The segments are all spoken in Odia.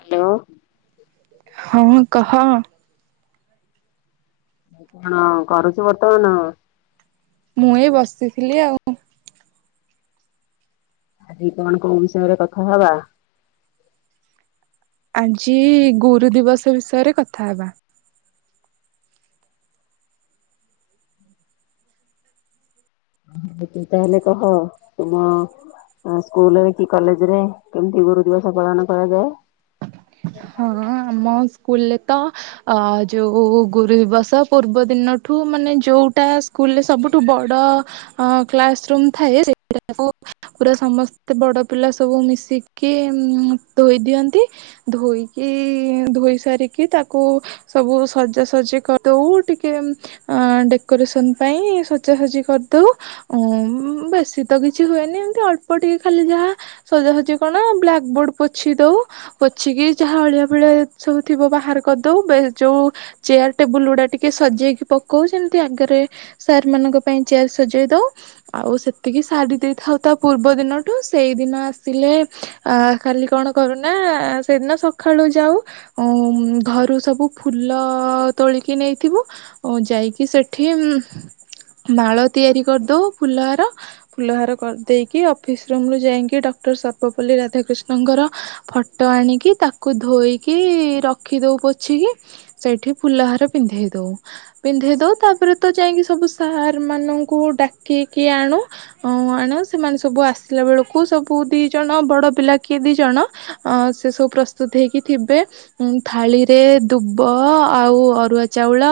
ହ୍ୟାଲୋ ହଁ କହ। କଣ କରୁଛ ବର୍ତ୍ତମାନ? ମୁଇଁ ବସିଥିଲି ଆଉ। ଆଜି କଣ କୋଉ ବିଷୟରେ କଥା ହବା। ଆଜି ଗୁରୁ ଦିବସ ବିଷୟରେ କଥା ହବା। ତୁ ତାହେଲେ କହ ତୁମ ସ୍କୁଲରେ କି କଲେଜ ରେ କେମତି ଗୁରୁ ଦିବସ ପାଳନ କରାଯାଏ। ହଁ ଆମ ସ୍କୁଲରେ ତ ଅ ଯୋଉ ଗୁରୁ ଦିବସ ପୂର୍ବ ଦିନଠୁ ମାନେ ଯୋଉଟା ସ୍କୁଲରେ ସବୁଠୁ ବଡ କ୍ଲାସ ରୁମ ଥାଏ ସେଟାକୁ ପୁରା ସମସ୍ତେ ବଡ ପିଲା ସବୁ ମିଶିକି ଧୋଇ ଦିଅନ୍ତି। ଧୋଇକି ଧୋଇ ସାରିକି ତାକୁ ସବୁ ସଜାସଜି କରିଦଉ ଟିକେ ଡେକୋରେସନ ପାଇଁ ସଜାସଜି କରିଦଉ ଉ ବେଶୀ ତ କିଛି ହୁଏନି ଏମିତି ଅଳ୍ପ ଟିକେ ଖାଲି ଯାହା ସଜାସଜି କଣ ବ୍ଲାକ୍ ବୋର୍ଡ ପୋଛି ଦଉ। ଅଛି କିି ଯାହା ଅଳିଆ ଭଳିଆ ସବୁ ଥିବ ବାହାର କରିଦଉ ଯୋଉ ଚେୟାର ଟେବୁଲ ଗୁଡା ଟିକେ ସଜେଇକି ପକଉ ସେମିତି ଆଗରେ ସାର୍ ମାନଙ୍କ ପାଇଁ ଚେୟାର ସଜେଇ ଦଉ ଆଉ ସେତିକି ସାରି ଦେଇଥାଉ ତା ପୂର୍ବ ଦିନଠୁ ସେଇ ଦିନ ଆସିଲେ ଖାଲି କଣ କରୁନା। ସେଦିନ ସକାଳୁ ଯାଉ ଘରୁ ସବୁ ଫୁଲ ତୋଳିକି ନେଇଥିବୁ ଯାଇକି ସେଠି ମାଳ ତିଆରି କରିଦଉ ଫୁଲହାର ଫୁଲହାର କରି ଦେଇେଇକି ଅଫିସ ରୁମ ରୁ ଯାଇକି ଡକ୍ଟର ସର୍ବପଲ୍ଲୀ ରାଧାକ୍ରୃିଷ୍ଣଙ୍କର ଫଟୋ ଆଣି କି ତାକୁ ଧୋଇକି ରଖିଦଉ ପୋଛିକି ସେଇଠି ଫୁଲ ହାର ପିନ୍ଧେଇ ଦଉ ପିନ୍ଧେଇ ଦଉ ତାପରେ ତ ଯାଇକି ସବୁ ସାର୍ ମାନଙ୍କୁ ଡାକିକି ଆଣୁ ଆଣୁ ସେମାନେ ସବୁ ଆସିଲା ବେଳକୁ ସବୁ ଦି ଜଣ ବଡ ପିଲା କିଏ ଦି ଜଣ ସେ ସବୁ ପ୍ରସ୍ତୁତ ହେଇକି ଥିବେ ଉ ଥାଳିରେ ଦୁବ ଆଉ ଅରୁଆ ଚାଉଳ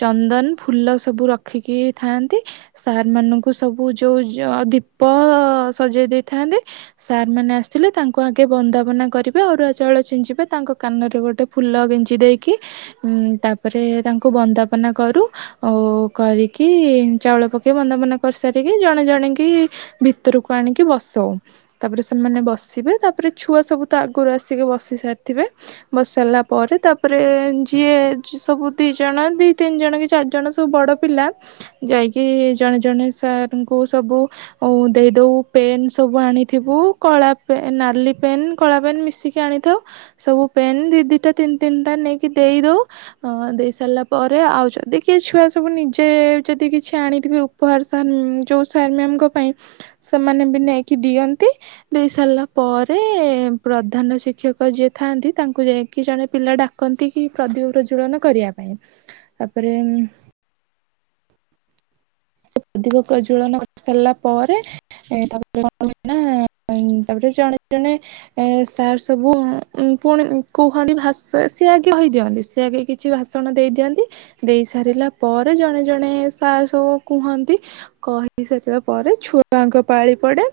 ଚନ୍ଦନ ଫୁଲ ସବୁ ରଖିକି ଥାଆନ୍ତି ସାର୍ ମାନଙ୍କୁ ସବୁ ଯୋଉ ଦୀପ ସଜେଇ ଦେଇଥାନ୍ତି ସାର୍ ମାନେ ଆସିଲେ ତାଙ୍କୁ ଆଗେ ବନ୍ଦାପନା କରି ଅରୁଆ ଚାଉଳ ଛିଞ୍ଚିବେ ତାଙ୍କ କାନରେ ଗୋଟେ ଫୁଲ ଗେଞ୍ଜି ଦେଇକି ତାପରେ ତାଙ୍କୁ ବନ୍ଦାପନା କରୁ ଓ କରିକି ଚାଉଳ ପକେଇ ବନ୍ଦାପନା କରିସାରିକି ଜଣେ ଜଣେ କି ଭିତରକୁ ଆଣିକି ବସଉ ତାପରେ ସେମାନେ ବସିବେ ତାପରେ ଛୁଆ ସବୁ ତ ଆଗରୁ ଆସିକି ବସି ସାରିଥିବେ ବସି ସାରିଲା ପରେ ତାପରେ ଯିଏ ସବୁ ଦି ଜଣ ଦିଇ ତିନି ଜଣ କି ଚାରି ଜଣ ସବୁ ବଡ଼ ପିଲା ଯାଇକି ଜଣେ ଜଣେ ସାର୍ ଙ୍କୁ ସବୁ ଦେଇଦଉ ପେନ୍ ସବୁ ଆଣିଥିବୁ କଳା ନାଲି ପେନ୍ କଳା ପେନ୍ ମିଶିକି ଆଣିଥାଉ ସବୁ ପେନ୍ ଦି ଦିଟା ତିନି ତିନିଟା ନେଇକି ଦେଇଦଉ ଦେଇ ସାରିଲା ପରେ ଆଉ ଯଦି କି ଛୁଆ ସବୁ ନିଜେ ଯଦି କିଛି ଆଣିଥିବେ ଉପହାର ସାର୍ ଯୋଉ ସାର୍ ମାମ୍ ଙ୍କ ପାଇଁ ସେମାନେ ବି ନେଇକି ଦିଅନ୍ତି ଦେଇ ସାରିଲା ପରେ ପ୍ରଧାନ ଶିକ୍ଷକ ଯିଏ ଥାଆନ୍ତି ତାଙ୍କୁ ଯାଇକି ଜଣେ ପିଲା ଡାକନ୍ତି କି ପ୍ରଦୀପ ପ୍ରଜଳନ କରିବା ପାଇଁ ତାପରେ ପ୍ରଦୀପ ପ୍ରଜଜ୍ୱଳନ କରି ସାରିଲା ପରେ ତାପରେ କଣ କ ତାପରେ ଜଣେ ଜଣେ ଏ ସାର୍ ସବୁ ପୁଣି କୁହନ୍ତି ସିଏ ଆଗେ ହେଇ ଦିଅନ୍ତି ସିଏ ଆଗେ କିଛି ଭାଷଣ ଦେଇଦିଅନ୍ତି ଦେଇ ସାରିଲା ପରେ ଜଣେ ଜଣେ ସାର୍ ସବୁ କୁହନ୍ତି କହି ସାରିଲ ପରେ ଛୁଆଙ୍କ ପାଳି ପଡେ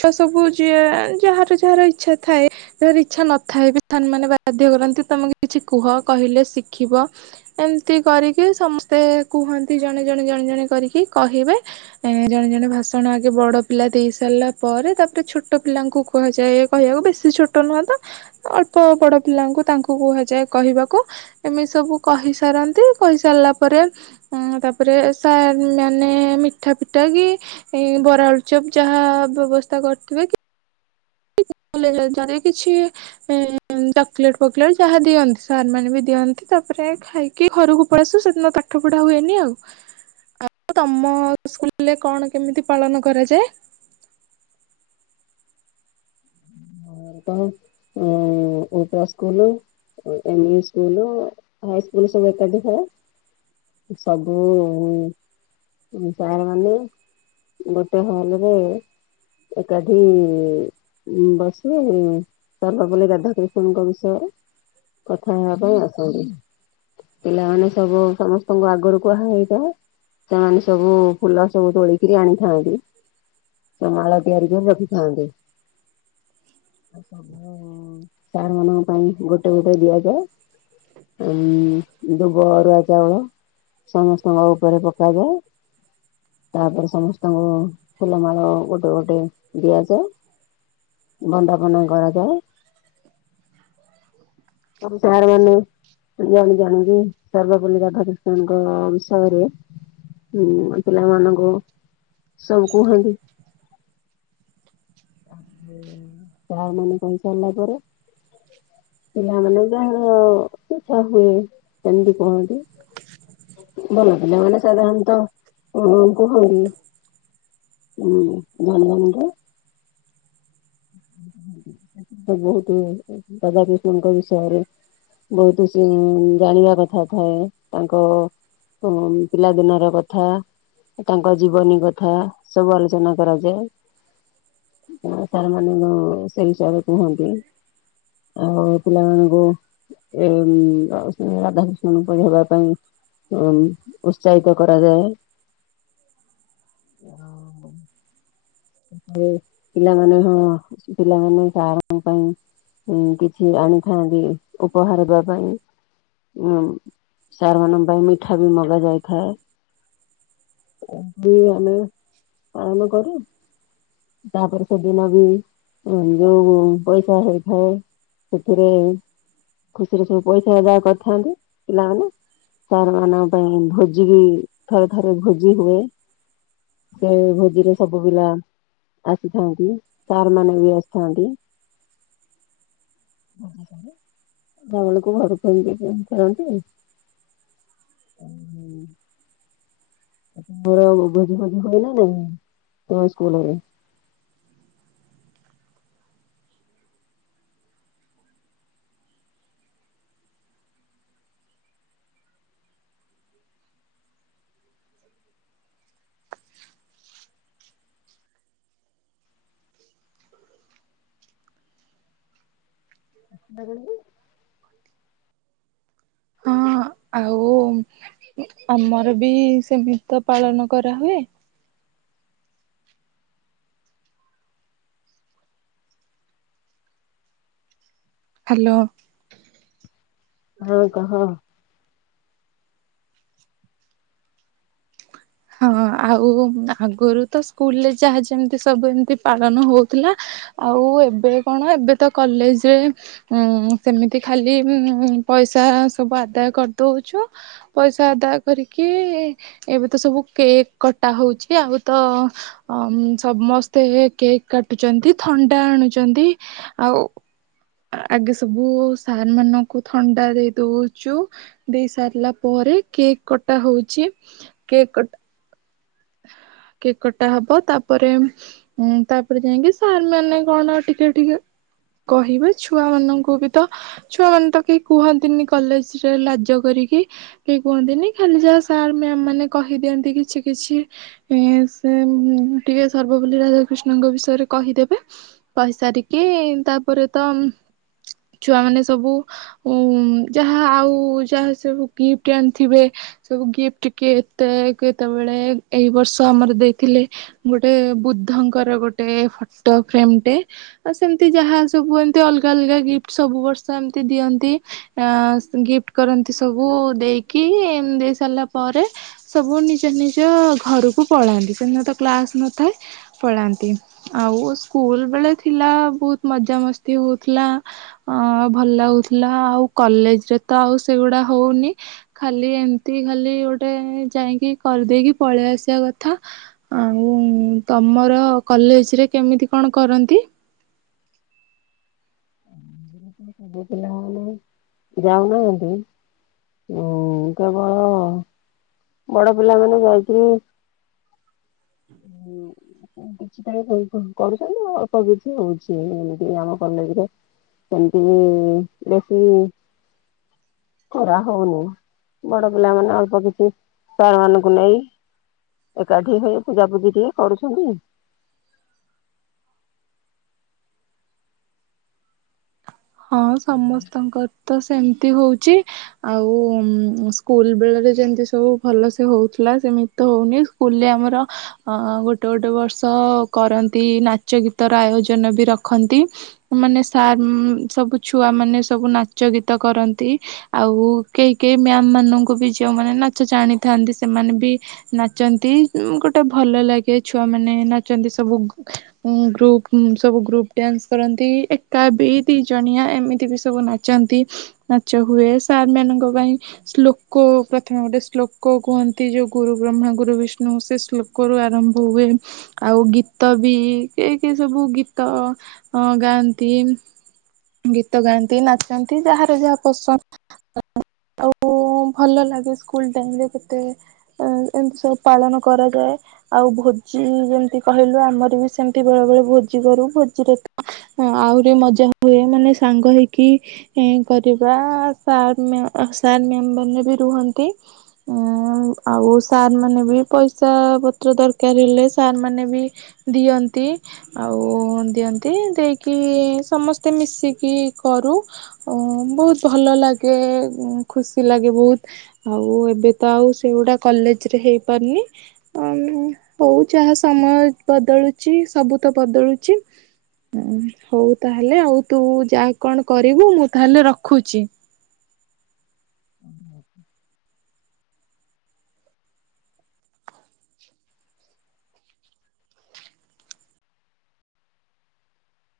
ଛୁଆ ସବୁ ଯିଏ ଯାହାର ଯାହାର ଇଚ୍ଛା ଥାଏ ଯା ଇଚ୍ଛା ନଥାଏ ବି ସାର୍ ମାନେ ବାଧ୍ୟ କରନ୍ତି ତମକୁ କିଛି କୁହ କହିଲେ ଶିଖିବ ଏମିତି କରିକି ସମସ୍ତେ କୁହନ୍ତି ଜଣେ ଜଣେ ଜଣେ ଜଣେ କରିକି କହିବେ ଏ ଜଣେ ଜଣେ ଭାଷଣ ଆଗେ ବଡ ପିଲା ଦେଇ ସାରିଲା ପରେ ତାପରେ ଛୋଟ ପିଲାଙ୍କୁ କୁହାଯାଏ କହିବାକୁ ବେଶୀ ଛୋଟ ନୁହଁ ତ ଅଳ୍ପ ବଡ ପିଲାଙ୍କୁ ତାଙ୍କୁ କୁହାଯାଏ କହିବାକୁ ଏମିତି ସବୁ କହିସାରନ୍ତି କହି ସାରିଲା ପରେ ତାପରେ ସାର୍ ମାନେ ମିଠା ପିଠା କି ବରାଆଳୁ ଚପ୍ ଯାହା ବ୍ୟବସ୍ଥା କରିଥିବେ କି କିଛି ଚକଲେଟ ଫକ୍ଲେଟ ଯାହା ଦିଅନ୍ତି ସାର୍ ମାନେ ବି ଦିଅନ୍ତି ତାପରେ ଖାଇକି ଘରକୁ ପଳିଆସୁ ସେଦିନ ପାଠ ପୁଢା ହୁଏନି ଆଉ ଆଉ ତମ ସ୍କୁରେ କଣ କେମିତି ପାଳନ କରାଯାଏ। ଉପ ସ୍କୁକୁଲୁ ଇଂଲିସ୍ ସ୍କୁଲୁ ହାଇ ସ୍କୁଲ ସବୁ ଏକାଠି ହଏ ସବୁ ସାର୍ ମାନେ ଗୋଟେ ହଲରେ ଏକାଠି ସେ ସର୍ବପଲ୍ଲୀ ରାଧା କିଷ୍ଣଙ୍କ ବିଷୟରେ କଥା ହେବା ପାଇଁ ଆସନ୍ତି ପିଲାମାନେ ସବୁ ସମସ୍ତଙ୍କୁ ଆଗରୁ କୁହା ହେଇଥାଏ ସେମାନେ ସବୁ ଫୁଲ ସବୁ ତୋଳିକିରି ଆଣିଥାନ୍ତି ସୁ ମାଳ ତିଆରି କରି ରଖିଥାନ୍ତି। ସବୁ ସାର୍ ମାନଙ୍କ ପାଇଁ ଗୋଟେ ଗୋଟେ ଦିଆଯାଏ ଉ ଦୁବ ଅରୁଆ ଚାଉଳ ସମସ୍ତଙ୍କ ଉପରେ ପକାଯାଏ ତାପରେ ସମସ୍ତଙ୍କୁ ଫୁଲମାଳ ଗୋଟେ ଗୋଟେ ଦିଆଯାଏ। ବନ୍ଦାପନା କରାଯାଏ। ସବୁ ସାର୍ ମାନେ ଜାଣ ଜାଣନ୍ତି ସର୍ବପଲ୍ଲୀ ରାଧାକୃଷ୍ଣଙ୍କ ଅସରେ ଉଁ ପିଲାମାନାନଙ୍କୁ ସବୁ କୁହନ୍ତି। ସାର୍ ମାନେ କହିସାରିଲା ପରେ ପିଲାମାନୋନଙ୍କୁ ଯାହାର ଇଚଛା ହୁଏ ସେମତି କୁହନ୍ତି ଭଲ ପିଲାମାନୋନ ସାଧାରଣତଃ କୁହନ୍ତି ଉଁ ଜନ ଜନକୁ ବହୁତ ରାଧାକୃଷ୍ଣଙ୍କ ବିଷୟରେ ବହୁତ ଜାଣିବା କଥା ଥାଏ ତାଙ୍କ ପିଲାଦିନର କଥା ତାଙ୍କ ଜୀବନୀ କଥା ସବୁ ଆଲୋଚନା କରାଯାଏ। ସାର୍ ମାନଙ୍କୁ ସେ ବିଷୟରେ କୁହନ୍ତି ଆଉ ପିଲାମାନଙ୍କୁ ଏ ରାଧାକୃଷ୍ଣଙ୍କୁ ପଢେଇବା ପାଇଁ ଉ ଉତ୍ସାହିତ କରାଯାଏ ଆଉ। ପରେ ପିଲାମାନେ ହଁ ପିଲାମାନେ ସାର୍ଙ୍କ ପାଇଁ କିଛି ଆଣିଥାନ୍ତି ଉପହାର ଦେବା ପାଇଁ ଉ ସାର୍ ମାନଙ୍କ ପାଇଁ ମିଠା ବି ମଗା ଯାଇଥାଏ ଆମେ ପାଳନ କରୁ। ତାପରେ ସେଦିନ ବି ଯୋଉ ପଇସା ହେଇଥାଏ ସେଥିରେ ଖୁସିରେ ସବୁ ପଇସା କରିଥାନ୍ତି ପିଲାମାନେ ସାର୍ ମାନଙ୍କ ପାଇଁ ଭୋଜି ବି ଥରେ ଥରେ ଭୋଜି ହୁଏ ସେ ଭୋଜିରେ ସବୁ ସବବିଲା ଆସିଥାନ୍ତି ସାର ମାନେ ବି ଆସିଥାନ୍ତି ଘରକୁେକି ଖେଳନ୍ତି। ର ଭୋଜି ଫୋଜି ହୁଏ ନା ନାଇଁ ତମ ସ୍କୁଲରେ। [unintelligible] ହଁ ଆଉ ଆମର ବି ସେମିତି ତ ପାଳନ କରାହୁୁଏ। ହ୍ୟାଲୋ। ହଁ କହ। ହଁ ଆଉ ଆଗରୁ ତ ସ୍କୁଲରେ ଯାହା ଯେମିତି ସବୁ ଏମତି ପାଳନ ହଉଥିଲା ଆଉ ଏବେ କଣ ଏବେ ତ କଲେଜରେ ଉ ସେମିତି ଖାଲି ପଇସା ସବୁ ଆଦାୟ କରିଦଉଛୁ ପଇସା ଆଦାୟ କରିକି ଏବେ ତ ସବୁ କେକ୍ କଟା ହଉଛି ଆଉ ତ ସମସ୍ତେ କେକ୍ କାଟୁଛନ୍ତି ଥଣ୍ଡା ଆଣୁଛନ୍ତି ଆଉ ଆଗେ ସବୁ ସାର୍ ମାନଙ୍କୁ ଥଣ୍ଡା ଦେଇ ଦଉଛୁ ଦେଇ ସାରିଲା ପରେ କେକ୍ କଟା ହଉଛି କେକ୍ଟ କେକଟା ହବ ତାପରେ ଉ ତାପରେ ଯାଇକି ସାର୍ ମାନେ କଣ ଟିକେ ଟିକେ କହିବେ ଛୁଆ ମାନଙ୍କୁ ବି ତ ଛୁଆ ମାନେ ତ କେହି କୁହନ୍ତିନି କଲେଜ ରେ ଲାଜ କରିକି କେହି କୁହନ୍ତିନି ଖାଲି ଯାହା ସାର୍ ମାନେ କହିଦିଅନ୍ତି କିଛି କିଛି। ସେ ଟିକେ ସର୍ବପଲ୍ଲୀ ରାଧାକୃଷ୍ଣଙ୍କ ବିଷୟରେ କହିଦେବେ କହିସାରିକି ତାପରେ ତ ଛୁଆ ମାନେ ସବୁ ଉ ଯାହା ଆଉ ଯାହା ସବୁ ଗିଫ୍ଟ ଆଣିଥିବେ ସବୁ ଗିଫ୍ଟ କି ଏତେ କେତେବେଳେ। ଏଇ ବର୍ଷ ଆମର ଦେଇଥିଲେ ଗୋଟେ ବୁଦ୍ଧଙ୍କର ଗୋଟେ ଫଟୋ ଫ୍ରେମଟେ ଆଉ ସେମିତି ଯାହା ସବୁ ଏମିତି ଅଲଗା ଅଲଗା ଗିଫ୍ଟ ସବୁ ବର୍ଷ ଏମିତି ଦିଅନ୍ତି ଆ ଗିଫ୍ଟ କରନ୍ତି ସବୁ ଦେଇକି ଦେଇ ସାରିଲା ପରେ ସବୁ ନିଜ ନିଜ ଘରକୁ ପଳାାନ୍ତି ସେଦ ତ କ୍ଲାସ୍ ନଥାଏ ପଳାାନ୍ତି ଆଉ ସ୍କୁଲ ବେଳେ ଥିଲା ବହୁତ ମଜାମସ୍ତି ହେଉଥିଲା ଭଲ ଲାଗୁଥିଲା ଆଉ କଲେଜରେ ତ ଆଉ ସେଗୁଡ଼ା ହୋଉନି ଖାଲି ଏମିତି ଖାଲି ଗୋଟେ ଯାଇକି କରିଦେଇକି ପଳେଇ ଆସିବା କଥା ଆଉ ତମର କଲେଜ ରେ କେମିତି କଣ କରନ୍ତି? ସବୁ ପିଲାମାନୋନ ଯାଉନାହାନ୍ତି ଉ କେବଳ ବଡ ପିଲାମାନୋନ ଯାଇକରି କିଛି ଟ କରୁଛନ୍ତି ଅଳ୍ପ କିଛି ହଉଛି ଏମିତି ଆମ କଲେଜରେ। ସେମିତି ବେଶୀ କରା ହଉନି ବଡ ପିଲାମାନୋନେ ଅଳ୍ପ କିଛି ସ ମାନଙ୍କୁ ନେଇ ଏକାଠି ହେଇ ପୂଜାପୂଜି ଟିକେ କରୁଛନ୍ତି। ହଁ ସମସ୍ତଙ୍କ ତ ସେମିତି ହଉଛି ଆଉ ସ୍କୁଲ ବେଳରେ ଯେମିତି ସବୁ ଭଲ ସେ ହଉଥିଲା ସେମିତି ତ ହଉନି ସ୍କୁଲରେ ଆମର ଗୋଟେ ଗୋଟେ ବର୍ଷ କରନ୍ତି ନାଚ ଗୀତର ଆୟୋଜନ ବି ରଖନ୍ତି ମାନେ ସାର୍ ସବୁ ଛୁଆମାନେ ସବୁ ନାଚ ଗୀତ କରନ୍ତି ଆଉ କେହି କେହି ମ୍ୟାାମ ମାନଙ୍କୁ ବି ଯେଉଁମାନେ ନାଚ ଜାଣିଥାନ୍ତି ସେମାନେ ବି ନାଚନ୍ତି ଗୋଟେ ଭଲ ଲାଗେ ଛୁଆମାନେ ନାଚନ୍ତି ସବୁ ଗ୍ରୁପ ସବୁ ଗ୍ରୁପ୍ ଡ୍ୟାନ୍ସ କରନ୍ତି ଏକା ବି ଦତିି ଜଣିଆ ଏମିତି ବି ସବୁ ନାଚନ୍ତି ନାଚ ହୁଏ ସାର୍ ମାନଙ୍କ ପାଇଁ ଶ୍ଳୋକ ପ୍ରଥମେ ଗୋଟେ ଶ୍ଳୋକ କୁହନ୍ତି ଯୋଉ ଗୁରୁ ବ୍ରହ୍ମା ଗୁରୁ ବିଷ୍ଣୁ ସେ ଶ୍ଳୋକରୁ ଆରମ୍ଭ ହୁଏ ଆଉ ଗୀତ ବି କି କି ସବୁ ଗୀତ ଗାଆନ୍ତି। ଗୀତ ଗାଆନ୍ତି ନାଚନ୍ତି ଯାହାର ଯାହା ପସନ୍ଦ ଆଉ ଭଲ ଲାଗେ ସ୍କୁଲ ଟାଇମରେ କେତେ ଏମତି ସବୁ ପାଳନ କରାଯାଏ ଆଉ ଭୋଜି ଯେମିତି କହିଲୁ ଆମର ବି ସେମତି ବେଳେ ବେଳେ ଭୋଜି କରୁ ଭୋଜିରେ ଆହୁରି ମଜା ହ ହୁଏ ମାନେ ସାଙ୍ଗ ହେଇକି କରିବା ସାର୍ ମ୍ୟା ସାର୍ ମ୍ୟାାମ ମାନେ ବି ରୁହନ୍ତି ଆଉ ସାରମାନେ ବି ପଇସା ପତ୍ର ଦରକାର ହେଲେ ସାରମାନେ ବି ଦିଅନ୍ତି ଆଉ ଦିଅନ୍ତି ଦେଇକି ସମସ୍ତ ମତେ ମିଶିକି କରୁ ବହୁତ ଭଲ ଲାଗେ ଖୁସି ଲାଗେ ବହୁତ ଆଉ ଏବେ ତ ଆଉ ସେଗୁଡା କଲେଜ ରେ ହେଇପାରୁନି ହଉ ଯାହା ସମୟ ବଦଳୁଛି ସବୁ ତ ବଦଳୁଛି ହଉ ତା ହେଲେ ଆଉ ତୁ ଯାହା କଣ କରିବୁ ମୁଁ ତାହଲେ ରଖୁଛି। ହ [inaudible]